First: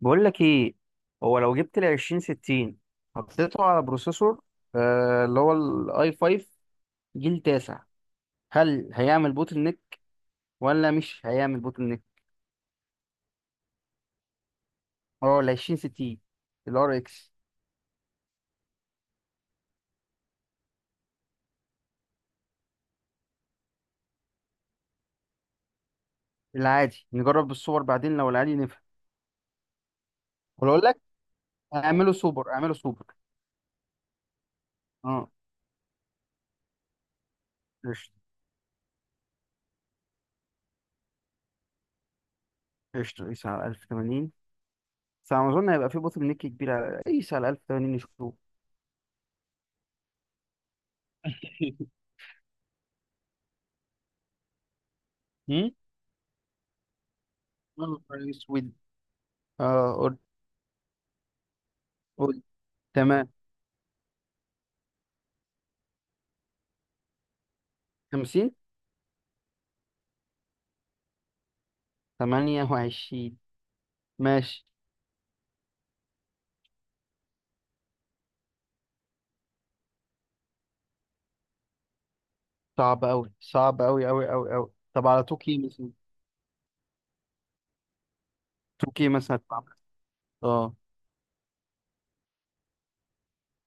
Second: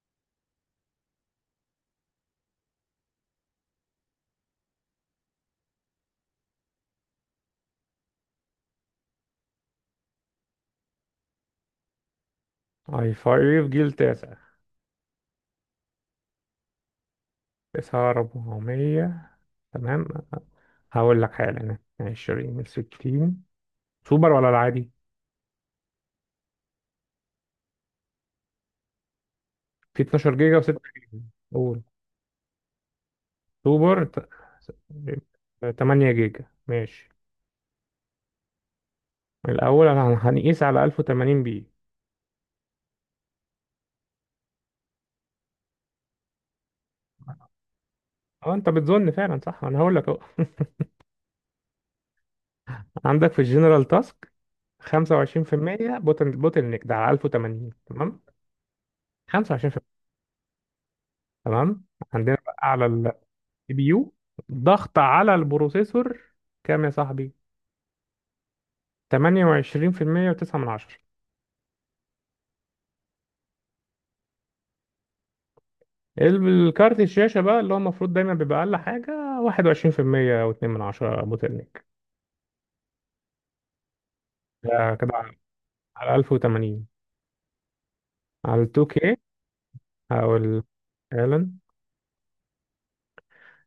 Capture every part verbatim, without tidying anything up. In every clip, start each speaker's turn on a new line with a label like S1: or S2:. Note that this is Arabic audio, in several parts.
S1: بقول لك ايه؟ هو لو جبت ال عشرين ستين حطيته على بروسيسور، آه اللي هو الاي خمسة جيل تاسع، هل هيعمل بوتل نيك ولا مش هيعمل بوتل نيك؟
S2: اي فايف جيل تاسع.
S1: اه ال عشرين ستين، الار اكس.
S2: تسعة أربعمية. تمام. هقول لك حالا. عشرين من ستين، سوبر ولا العادي؟
S1: العادي نجرب بالسوبر بعدين لو العادي نفهم.
S2: في اتناشر جيجا
S1: ولو
S2: وستة
S1: اقول لك
S2: جيجا. قول.
S1: اعمله سوبر اعمله سوبر.
S2: سوبر ت-
S1: اه،
S2: تمانية جيجا ماشي.
S1: قشطة
S2: الأول أنا هنقيس على ألف وتمانين بي.
S1: قشطة. قيس على ألف وتمانين. بس على ما اظن هيبقى في بوتل نيك كبير على، قيس على ألف وتمانين نشوف.
S2: أه أنت بتظن فعلا؟ صح، أنا هقول لك أهو عندك في الجنرال تاسك خمسة وعشرين في
S1: هم؟
S2: المية بوتل بوتل نيك ده على ألف وتمانين،
S1: يا
S2: تمام.
S1: نهار اسود.
S2: خمسة وعشرين في
S1: اه
S2: المية
S1: قول
S2: تمام. عندنا
S1: قول.
S2: بقى على
S1: تمام.
S2: بيو ضغط على البروسيسور كام يا صاحبي.
S1: خمسين.
S2: تمانية وعشرين في المية و9 من عشرة.
S1: تمانية وعشرين. ماشي.
S2: الكارت الشاشة بقى اللي هو المفروض دايما بيبقى أقل حاجة واحد وعشرين في المية أو اتنين من عشرة أبو تلنك.
S1: صعب أوي، صعب أوي أوي أوي أوي.
S2: ده
S1: طب
S2: كده
S1: على
S2: على
S1: توكي مثلا؟
S2: على ألف وتمانين، على ال
S1: توكي
S2: تو كيه
S1: مثلا هتتعمل.
S2: أو ال،
S1: اه
S2: فعلا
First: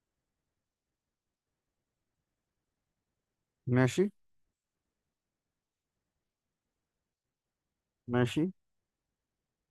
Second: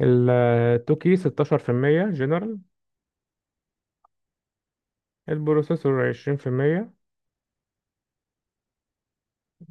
S2: ال تو كيه ستة عشر في المية جنرال،
S1: ماشي
S2: البروسيسور عشرين في المية،
S1: ماشي.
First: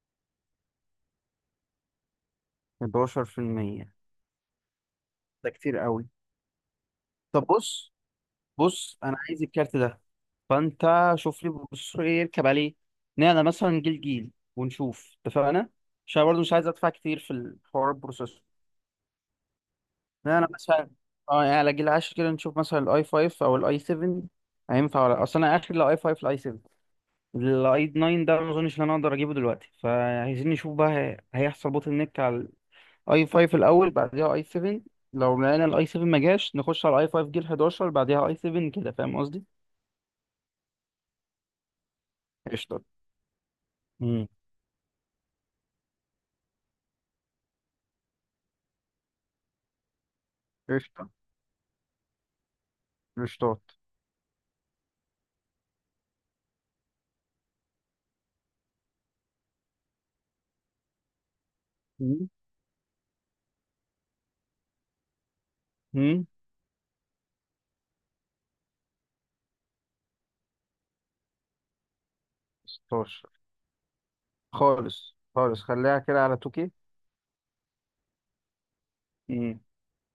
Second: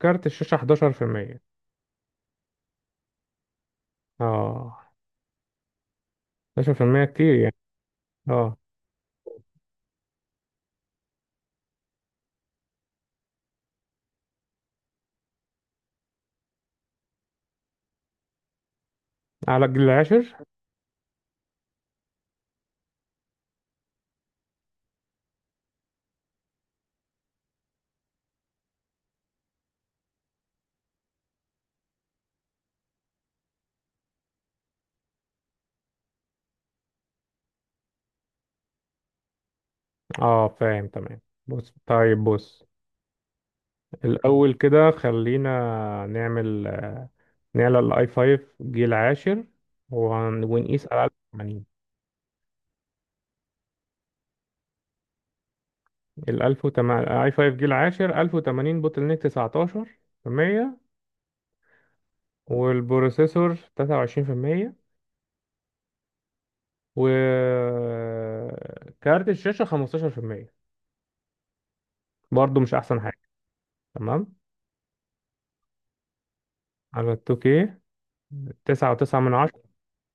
S2: كارت الشاشة احداشر في المية.
S1: حداشر في المية،
S2: اه.
S1: ده كتير أوي.
S2: احداشر في المية كتير
S1: طب
S2: يعني.
S1: بص.
S2: اه،
S1: بص، أنا عايز الكارت ده، فأنت شوف لي بص إيه يركب عليه. نعمل مثلا جيل جيل ونشوف اتفقنا. عشان برضه مش عايز أدفع كتير في الحوار البروسيسور.
S2: على الجيل العاشر.
S1: نعمل مثلا، اه يعني على جيل عشرة كده نشوف مثلا الأي خمسة أو الأي سبعة هينفع ولا؟ أصل أنا آخر الأي خمسة الأي سبعة، الاي تسعة ده ما اظنش ان انا اقدر اجيبه دلوقتي، فعايزين نشوف بقى هي- هيحصل بوتل نيك على الاي خمسة الاول، بعدها اي سبعة. لو لقينا الاي سبعة ما جاش نخش على الاي خمسة جيل حداشر، بعدها اي سبعة، كده فاهم قصدي؟
S2: اه فاهم، تمام. بص، طيب، بص.
S1: قشطة. امم
S2: الأول كده خلينا نعمل، آه، نعلى الآي خمسة جيل عاشر وهن- ونقيس على
S1: قشطة،
S2: ألف وتمانين.
S1: قشطات.
S2: ال ألف وتمانين اي خمسة جيل عاشر ألف وتمانين بوتل نيك تسعتاشر في المية، والبروسيسور تلاتة وعشرين في المية،
S1: امم
S2: وكارت الشاشة خمستاشر في المية. برضه مش أحسن حاجة.
S1: ستاشر
S2: تمام.
S1: خالص، خالص خليها كده على تو كي.
S2: على ال تو كيه تسعة فاصلة تسعة من
S1: امم.
S2: عشرة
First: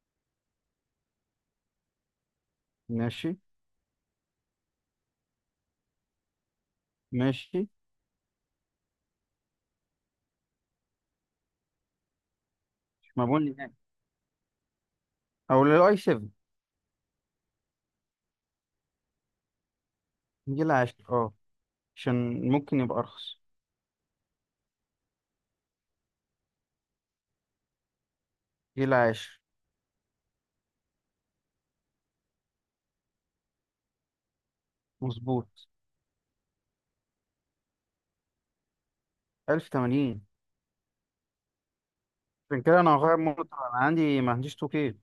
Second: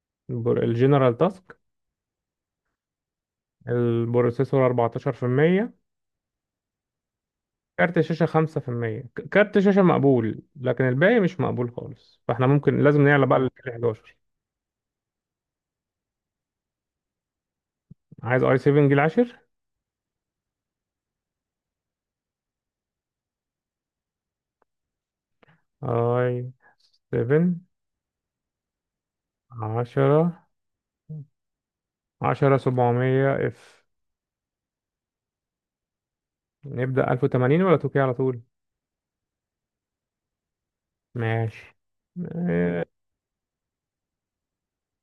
S2: الجنرال تاسك.
S1: ماشي
S2: البروسيسور أربعة عشر في المية،
S1: ماشي
S2: كارت الشاشة خمسة في المية. ك- كارت الشاشة مقبول، لكن الباقي مش مقبول خالص، فاحنا ممكن لازم نعلى بقى. طب
S1: مبون
S2: لل
S1: نهائي،
S2: احداشر.
S1: او للاي سبعة
S2: عايز اي سبعة جيل عشرة.
S1: جيل عشرة، اه عشان ممكن يبقى ارخص.
S2: اي سفن
S1: جيل عشرة.
S2: عشرة. 10 700 اف.
S1: مظبوط.
S2: نبدأ ألف وتمانين ولا تو كيه على طول؟
S1: ألف وتمانين.
S2: ماشي.
S1: عشان كده
S2: آه،
S1: انا هغير مونيتور، انا عندي ما عنديش تو كي.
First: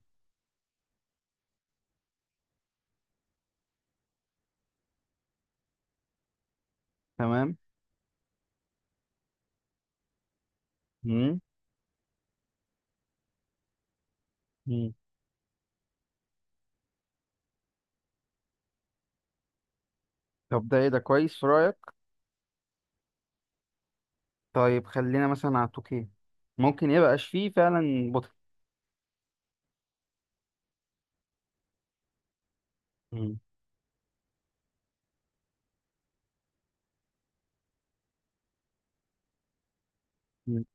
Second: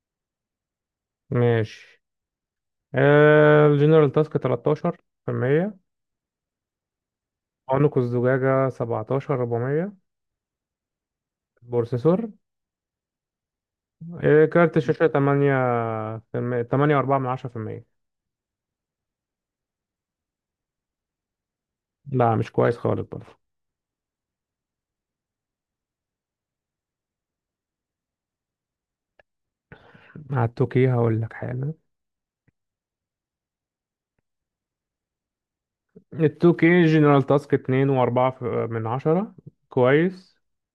S2: ماشي. آه، الجنرال تاسك تلتاشر في المية،
S1: تمام.
S2: عنق الزجاجة 17 400
S1: مم.
S2: بروسيسور، آه، كارت
S1: مم.
S2: الشاشة تمانية في المية. تمانية اربعة من عشرة في المية.
S1: طب ده ايه؟ ده كويس في رايك؟
S2: لا مش كويس خالص برضه.
S1: طيب خلينا مثلا على تو كي. ممكن يبقاش فيه فعلا بطل.
S2: مع التوكي هقول لك حاجة.
S1: مم.
S2: التوكي جنرال تاسك اتنين وأربعة في- من عشرة. كويس.
S1: مم.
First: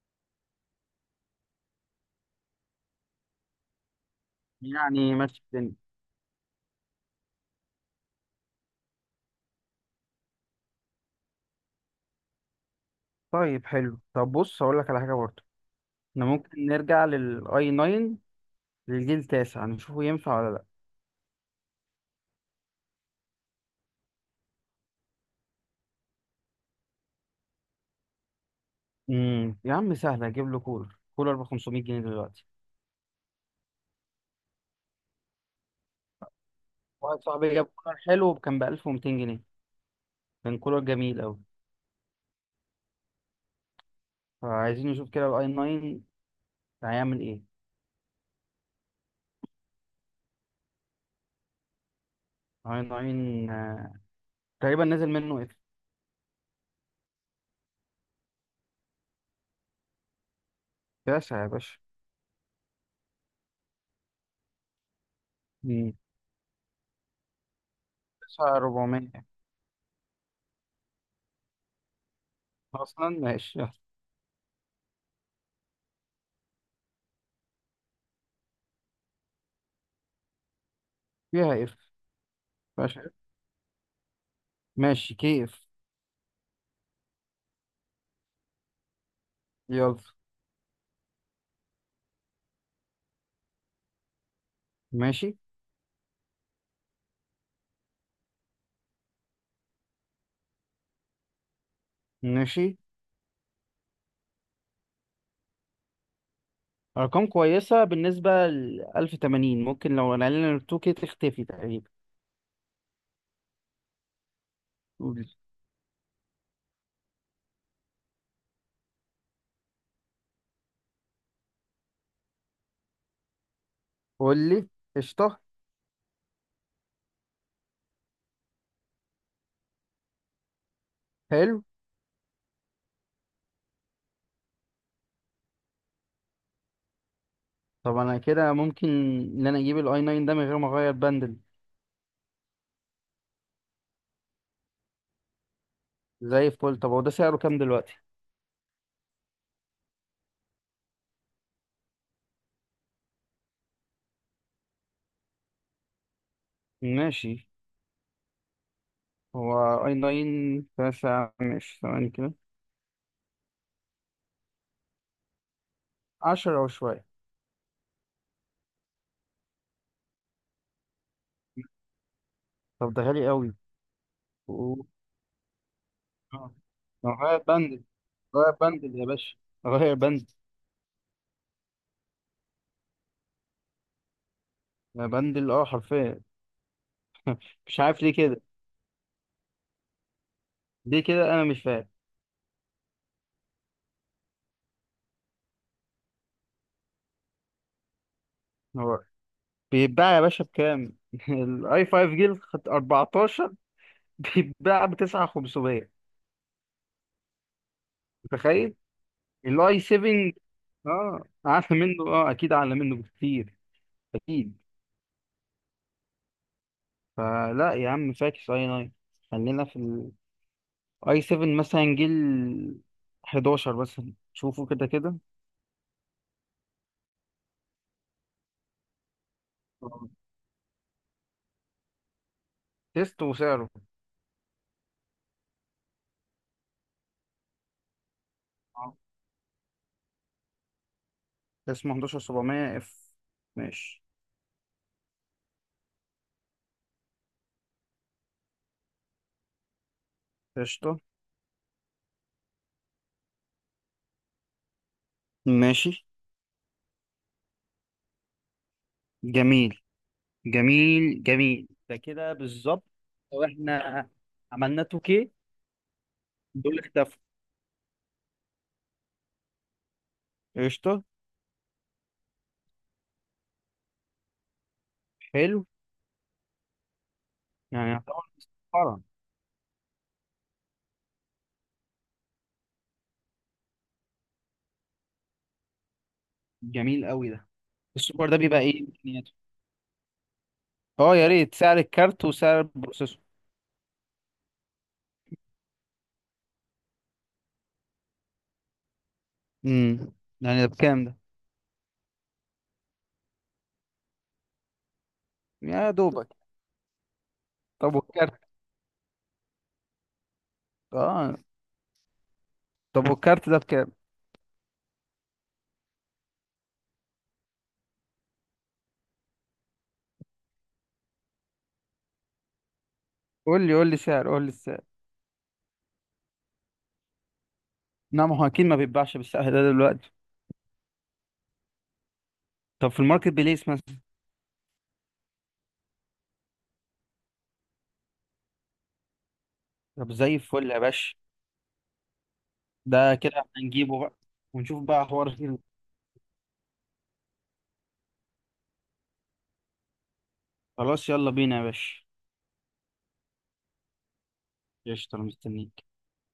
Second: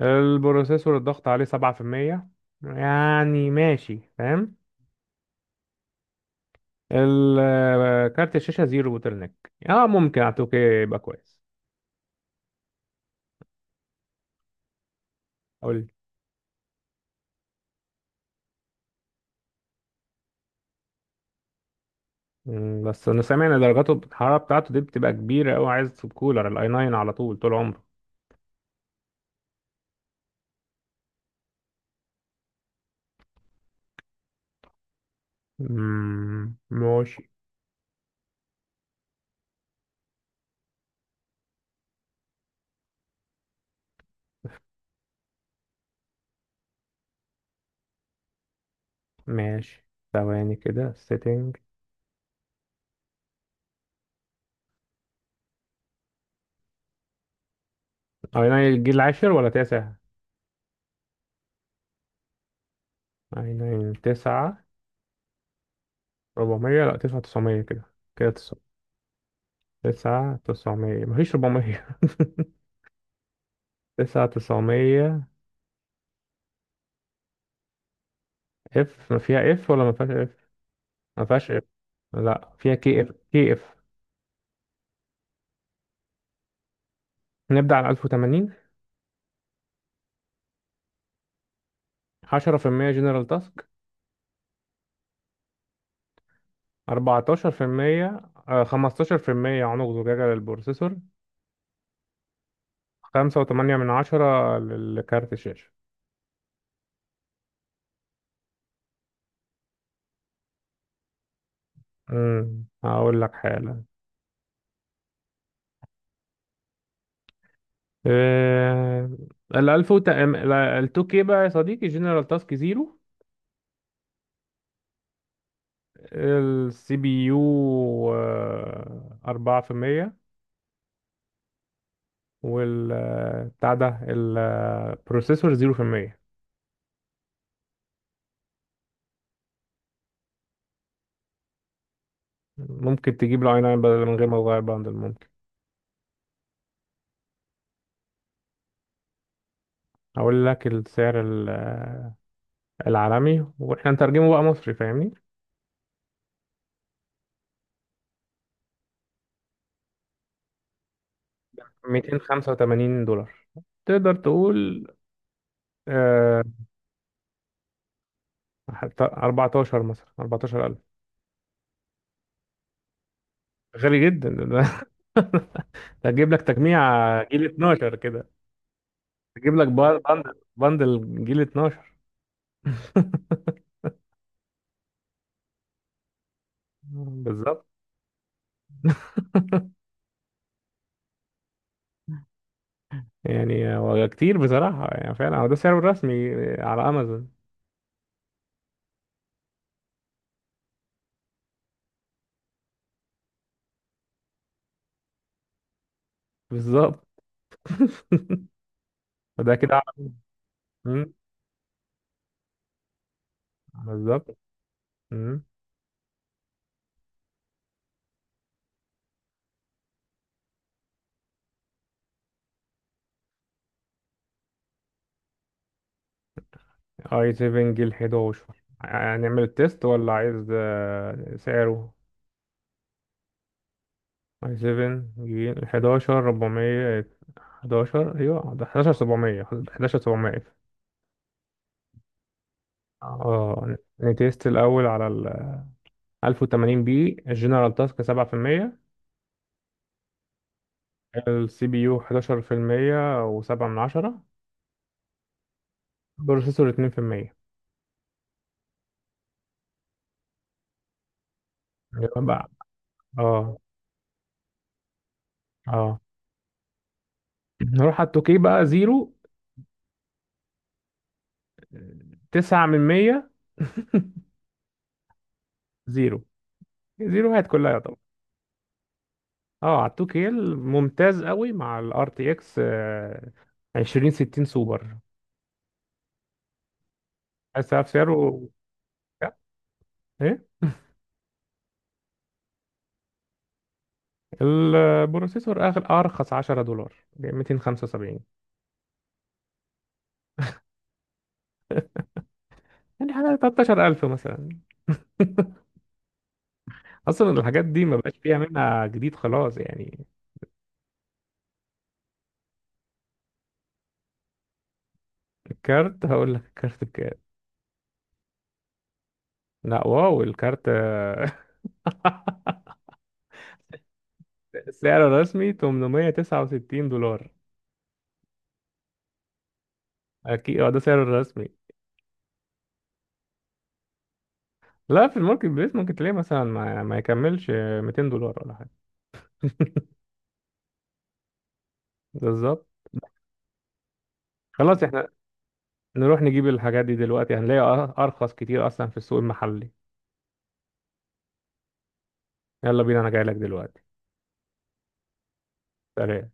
S2: البروسيسور الضغط عليه سبعة في المية، يعني ماشي، فاهم.
S1: يعني ماشي الدنيا.
S2: ال- آه، كارت الشاشة زيرو بوتل نيك. اه ممكن على التوكي يبقى كويس.
S1: طيب حلو. طب بص هقول لك على حاجه برضه.
S2: قول لي.
S1: احنا ممكن نرجع للاي تسعة، للجيل التاسع، نشوفه ينفع ولا لا.
S2: مم، بس انا سامع ان درجاته الحرارة بتاعته دي بتبقى كبيرة اوي. عايز تسيب كولر الاي ناين على طول طول عمره.
S1: مم. يا عم سهل اجيب له كولر. كولر ب خمسمية جنيه دلوقتي.
S2: مم،
S1: واحد
S2: ماشي.
S1: صاحبي جاب كولر حلو كان ب ألف ومئتين جنيه، كان كولر جميل قوي. فعايزين نشوف كده الاي تسعة هيعمل ايه.
S2: ماشي ثواني كده سيتنج.
S1: اي تسعة، آه، تقريبا نزل منه اف.
S2: اي تسعة. الجيل العاشر ولا تسعة؟
S1: تسعة يا باشا.
S2: اي 9 تسعة
S1: مم.
S2: أربعمائة. لا 9 900 كده. كده تسعة
S1: تسعة أربعمية.
S2: 9 900 مفيش اربعمية.
S1: اصلا ماشي، يلا.
S2: 9 900 اف. ما فيها اف ولا ما فيهاش اف. ما فيهاش اف.
S1: فيها اف.
S2: لا فيها
S1: باشا
S2: كي اف
S1: F.
S2: كي اف.
S1: ماشي كيف.
S2: نبدأ على ألف وتمانين.
S1: يلا.
S2: عشرة في المية جنرال تاسك.
S1: ماشي
S2: اربعتاشر في المية. آه، خمسة عشر في المية عنق زجاجة للبروسيسور.
S1: ماشي.
S2: خمسة فاصلة تمانية من عشرة للكارت الشاشة.
S1: ارقام كويسة بالنسبة ل ألف وتمانين، ممكن لو نقلنا ال تو كي تختفي تقريبا.
S2: امم هقول لك حالا.
S1: قول
S2: آه، ال ألف، ال تو كيه بقى يا صديقي، جنرال تاسك زيرو.
S1: قول لي. قشطة.
S2: السي بي يو أربعة في المية،
S1: حلو.
S2: والبتاع ده البروسيسور زيرو في المية.
S1: طب انا كده ممكن ان انا اجيب الاي تسعة ده من غير ما اغير بندل.
S2: ممكن تجيب له اي ناين بدل من غير ما تغير بندل، ممكن.
S1: زي الفل. طب هو ده سعره كام دلوقتي؟
S2: هقول لك السعر، ال- آه، العالمي، واحنا نترجمه بقى مصري فاهمني.
S1: ماشي. هو اي 9، تسعة، ماشي ثواني كده.
S2: ميتين خمسة وتمانين دولار، تقدر تقول آه،
S1: عشرة وشوية.
S2: حتى أربعة عشر مثلا، اربعتاشر ألف.
S1: طب ده غالي قوي.
S2: غالي جدا ده
S1: و-
S2: ده هتجيب لك
S1: اه
S2: تجميع
S1: ما هو غاية
S2: جيل
S1: بندل.
S2: اتناشر كده.
S1: غاية بندل يا باشا.
S2: تجيب لك
S1: غاية بندل.
S2: بندل. بندل جيل اتناشر
S1: يا بندل، اه، حرفيا.
S2: بالظبط.
S1: مش عارف ليه كده. ليه كده انا مش فاهم.
S2: يعني هو كتير بصراحة. يعني فعلا هو ده سعره الرسمي على أمازون.
S1: هو بيتباع يا باشا بكام؟ الاي خمسة جيل أربعة عشر بيتباع ب تسعة الاف وخمسمية،
S2: بالظبط.
S1: متخيل؟
S2: فده كده
S1: الاي
S2: أعلى.
S1: سبعة
S2: مم.
S1: اه، اعلى منه. اه، اكيد اعلى منه بكتير.
S2: بالظبط.
S1: اكيد.
S2: مم.
S1: فلا يا عم فاكس اي تسعة. خلينا في الاي سبعة مثلا، جيل حداشر مثلا، شوفوا كده كده.
S2: اي سبعة جيل احداشر. هنعمل التيست ولا عايز آه، سعره؟
S1: تيست وسعره.
S2: اي سبعة جيل 11 400. احداشر ايوه ده 11
S1: اه،
S2: 700 11 700.
S1: اسمه حداشر سبعمية اف.
S2: اه.
S1: ماشي.
S2: نتيست الأول على ال ألف وتمانين بي. الجنرال تاسك سبعة في المية،
S1: قشطة.
S2: السي بي يو احداشر في المية و7 من عشرة،
S1: ماشي.
S2: بروسيسور اتنين في المية.
S1: جميل جميل جميل، ده
S2: يبقى
S1: كده
S2: بقى،
S1: بالظبط. لو
S2: اه
S1: احنا عملنا تو كي
S2: اه،
S1: دول اختفوا.
S2: نروح على التوكي بقى زيرو.
S1: قشطة.
S2: تسعة من مية
S1: حلو.
S2: زيرو، زيروهات كلها
S1: يعني
S2: طبعا.
S1: يعتبر مسخرة.
S2: اه على التوكي ممتاز قوي مع الار تي اكس عشرين ستين سوبر.
S1: جميل قوي ده.
S2: بس
S1: السوبر ده
S2: سعره
S1: بيبقى ايه امكانياته؟
S2: ايه؟
S1: اه يا ريت سعر الكارت وسعر البروسيسور.
S2: البروسيسور اغلى ارخص عشرة دولار ب مئتين وخمسة وسبعين.
S1: امم يعني ده بكام ده.
S2: يعني حاجه تلتاشر ألف مثلا.
S1: يا دوبك.
S2: اصلا الحاجات دي
S1: طب
S2: ما بقاش فيها
S1: والكارت
S2: منها جديد خلاص يعني.
S1: اه طب والكارت ده بكام؟
S2: الكارت. هقول لك الكارت بكام. لا واو الكارت
S1: قول لي قول لي سعر قول لي السعر.
S2: سعره الرسمي تمنمية تسعة وستين دولار.
S1: نعم، هو اكيد ما بيتباعش بالسعر ده دلوقتي.
S2: اكيد، اه ده سعره الرسمي.
S1: طب في الماركت بليس مثلا.
S2: لا في الماركت بليس ممكن تلاقيه مثلا ما, ما يكملش ميتين دولار ولا حاجه
S1: طب زي الفل يا باشا.
S2: بالظبط.
S1: ده كده هنجيبه بقى،
S2: خلاص
S1: ونشوف بقى
S2: احنا
S1: حوار فيه.
S2: نروح نجيب الحاجات دي دلوقتي، هنلاقي أر- ارخص كتير اصلا في السوق المحلي.
S1: خلاص يلا بينا يا باشا.
S2: يلا بينا، انا جاي لك دلوقتي.
S1: قشطة أنا مستنيك.
S2: سلام.